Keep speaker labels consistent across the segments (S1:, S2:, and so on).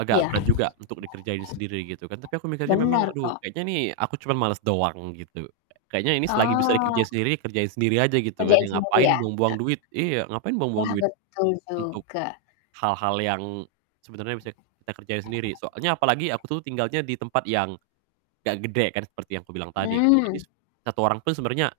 S1: Agak
S2: Iya.
S1: berat juga untuk dikerjain sendiri, gitu kan. Tapi aku mikirnya memang,
S2: Benar,
S1: "Aduh,
S2: kok.
S1: kayaknya nih aku cuman males doang," gitu. "Kayaknya ini selagi bisa
S2: Oh.
S1: dikerjain sendiri, kerjain sendiri aja," gitu kan,
S2: Kerjain
S1: ya.
S2: sendiri,
S1: "Ngapain
S2: ya? Nggak
S1: buang-buang duit" iya, ngapain buang-buang
S2: Wah,
S1: duit,
S2: betul
S1: untuk
S2: juga.
S1: hal-hal yang sebenernya bisa kita kerjain sendiri. Soalnya apalagi aku tuh tinggalnya di tempat yang nggak gede kan seperti yang aku bilang tadi gitu. Jadi,
S2: Mmm.
S1: s satu orang tuh sebenernya,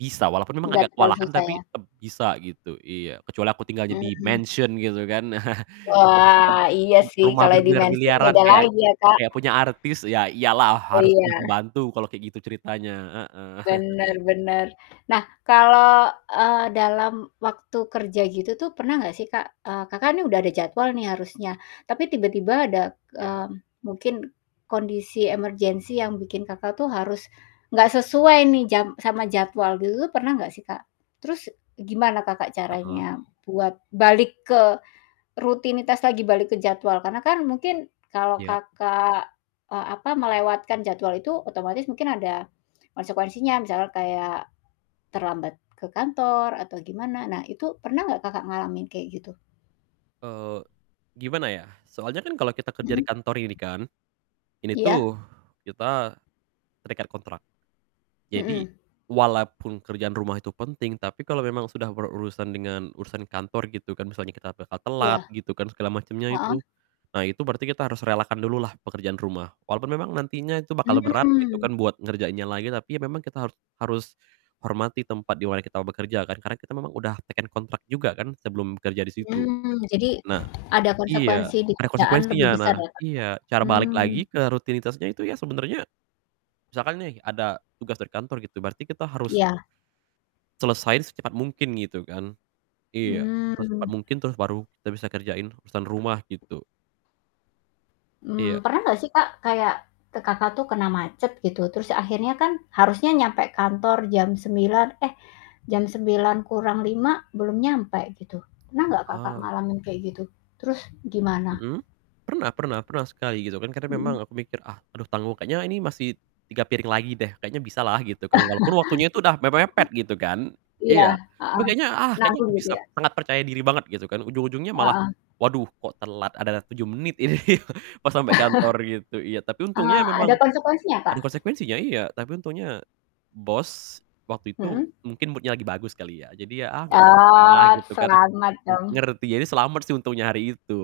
S1: bisa walaupun memang
S2: Nggak
S1: agak
S2: terlalu
S1: kewalahan
S2: susah
S1: tapi
S2: ya?
S1: tetap bisa gitu iya, kecuali aku tinggalnya di
S2: Mmm.
S1: mansion gitu kan.
S2: Wah,
S1: [unintelligible]
S2: iya sih
S1: Rumah
S2: kalau di mansion
S1: bermiliar-miliaran
S2: beda
S1: kayak
S2: lagi ya, Kak.
S1: kayak punya artis, ya iyalah, harus
S2: Iya.
S1: punya pembantu kalau kayak gitu ceritanya, heeh.
S2: Benar benar. Nah kalau, eee, dalam waktu kerja gitu tuh pernah nggak sih Kak, eee, Kakak nih udah ada jadwal nih harusnya, tapi tiba-tiba ada,
S1: Iya.
S2: mmm, mungkin kondisi emergency yang bikin Kakak tuh harus, nggak sesuai nih jam sama jadwal gitu tuh pernah nggak sih Kak? Terus, gimana Kakak
S1: Heeh.
S2: caranya buat balik ke rutinitas lagi, balik ke jadwal, karena kan mungkin kalau
S1: Iya.
S2: Kakak, eee, apa melewatkan jadwal itu otomatis mungkin ada konsekuensinya, misalnya kayak, terlambat ke kantor atau gimana. Nah itu pernah nggak Kakak ngalamin kayak gitu?
S1: Eee, gimana ya, soalnya kan kalau kita kerja
S2: Mhm.
S1: di kantor ini kan, ini tuh
S2: Iya.
S1: kita terikat kontrak. Jadi,
S2: Mhm.
S1: walaupun kerjaan rumah itu penting, tapi kalau memang sudah berurusan dengan urusan kantor gitu kan, misalnya kita bakal
S2: Iya.
S1: telat gitu kan, segala macemnya itu.
S2: Heeh.
S1: Nah, itu berarti kita harus relakan dulu lah pekerjaan rumah, walaupun memang nantinya itu bakal berat gitu
S2: Mmm.
S1: kan, buat ngerjainnya lagi tapi, ya memang kita harus harus hormati tempat di mana kita bekerja kan. Karena kita memang udah teken kontrak juga kan sebelum kerja di situ.
S2: Mmm, jadi
S1: Nah
S2: ada
S1: iya,
S2: konsekuensi di
S1: ada
S2: kerjaan
S1: konsekuensinya,
S2: lebih besar
S1: nah
S2: ya Kak?
S1: iya, cara balik lagi
S2: Mmm.
S1: ke rutinitasnya itu ya sebenernya, misalkan nih ada tugas dari kantor gitu, berarti kita harus
S2: Iya.
S1: selesain secepat mungkin, gitu kan. Iya, secepat
S2: Mmm.
S1: mungkin, terus baru kita bisa kerjain urusan rumah, gitu. Iya.
S2: Mmm, pernah nggak sih Kak kayak, ke Kakak tuh kena macet gitu, terus akhirnya kan, harusnya nyampe kantor jam 9:00, eh jam 8:55 belum nyampe, gitu. Pernah nggak Kakak
S1: Eee.
S2: ngalamin kayak gitu? Terus, gimana?
S1: Mhm? Pernah pernah pernah, sekali, gitu kan. Karena memang
S2: Mhm.
S1: aku mikir, "Ah aduh tanggung, kayaknya ini masih 3 piring lagi deh, kayaknya bisalah," gitu kan. Walaupun waktunya itu udah mepet-mepet gitu kan
S2: Iya,
S1: iya, tapi
S2: heeh.
S1: kayaknya, "Ah, kayaknya
S2: Nanggung,
S1: ke
S2: gitu
S1: bisa,"
S2: ya?
S1: sangat percaya diri banget, gitu kan, ujung-ujungnya malah,
S2: Heeh.
S1: "Waduh kok telat ada 7 menit ini," pas sampai kantor gitu, iya. Tapi untungnya
S2: Eee, ada
S1: memang
S2: konsekuensinya
S1: ada
S2: Kak?
S1: konsekuensinya, iya. Tapi untungnya bos waktu itu
S2: Mhm.
S1: mungkin mood-nya lagi bagus kali ya. Jadi ya, "Ah, nggak apa-apa lah,"
S2: Oh,
S1: gitu kan.
S2: selamat
S1: Ng
S2: dong.
S1: ngerti, ya selamat sih untungnya hari itu.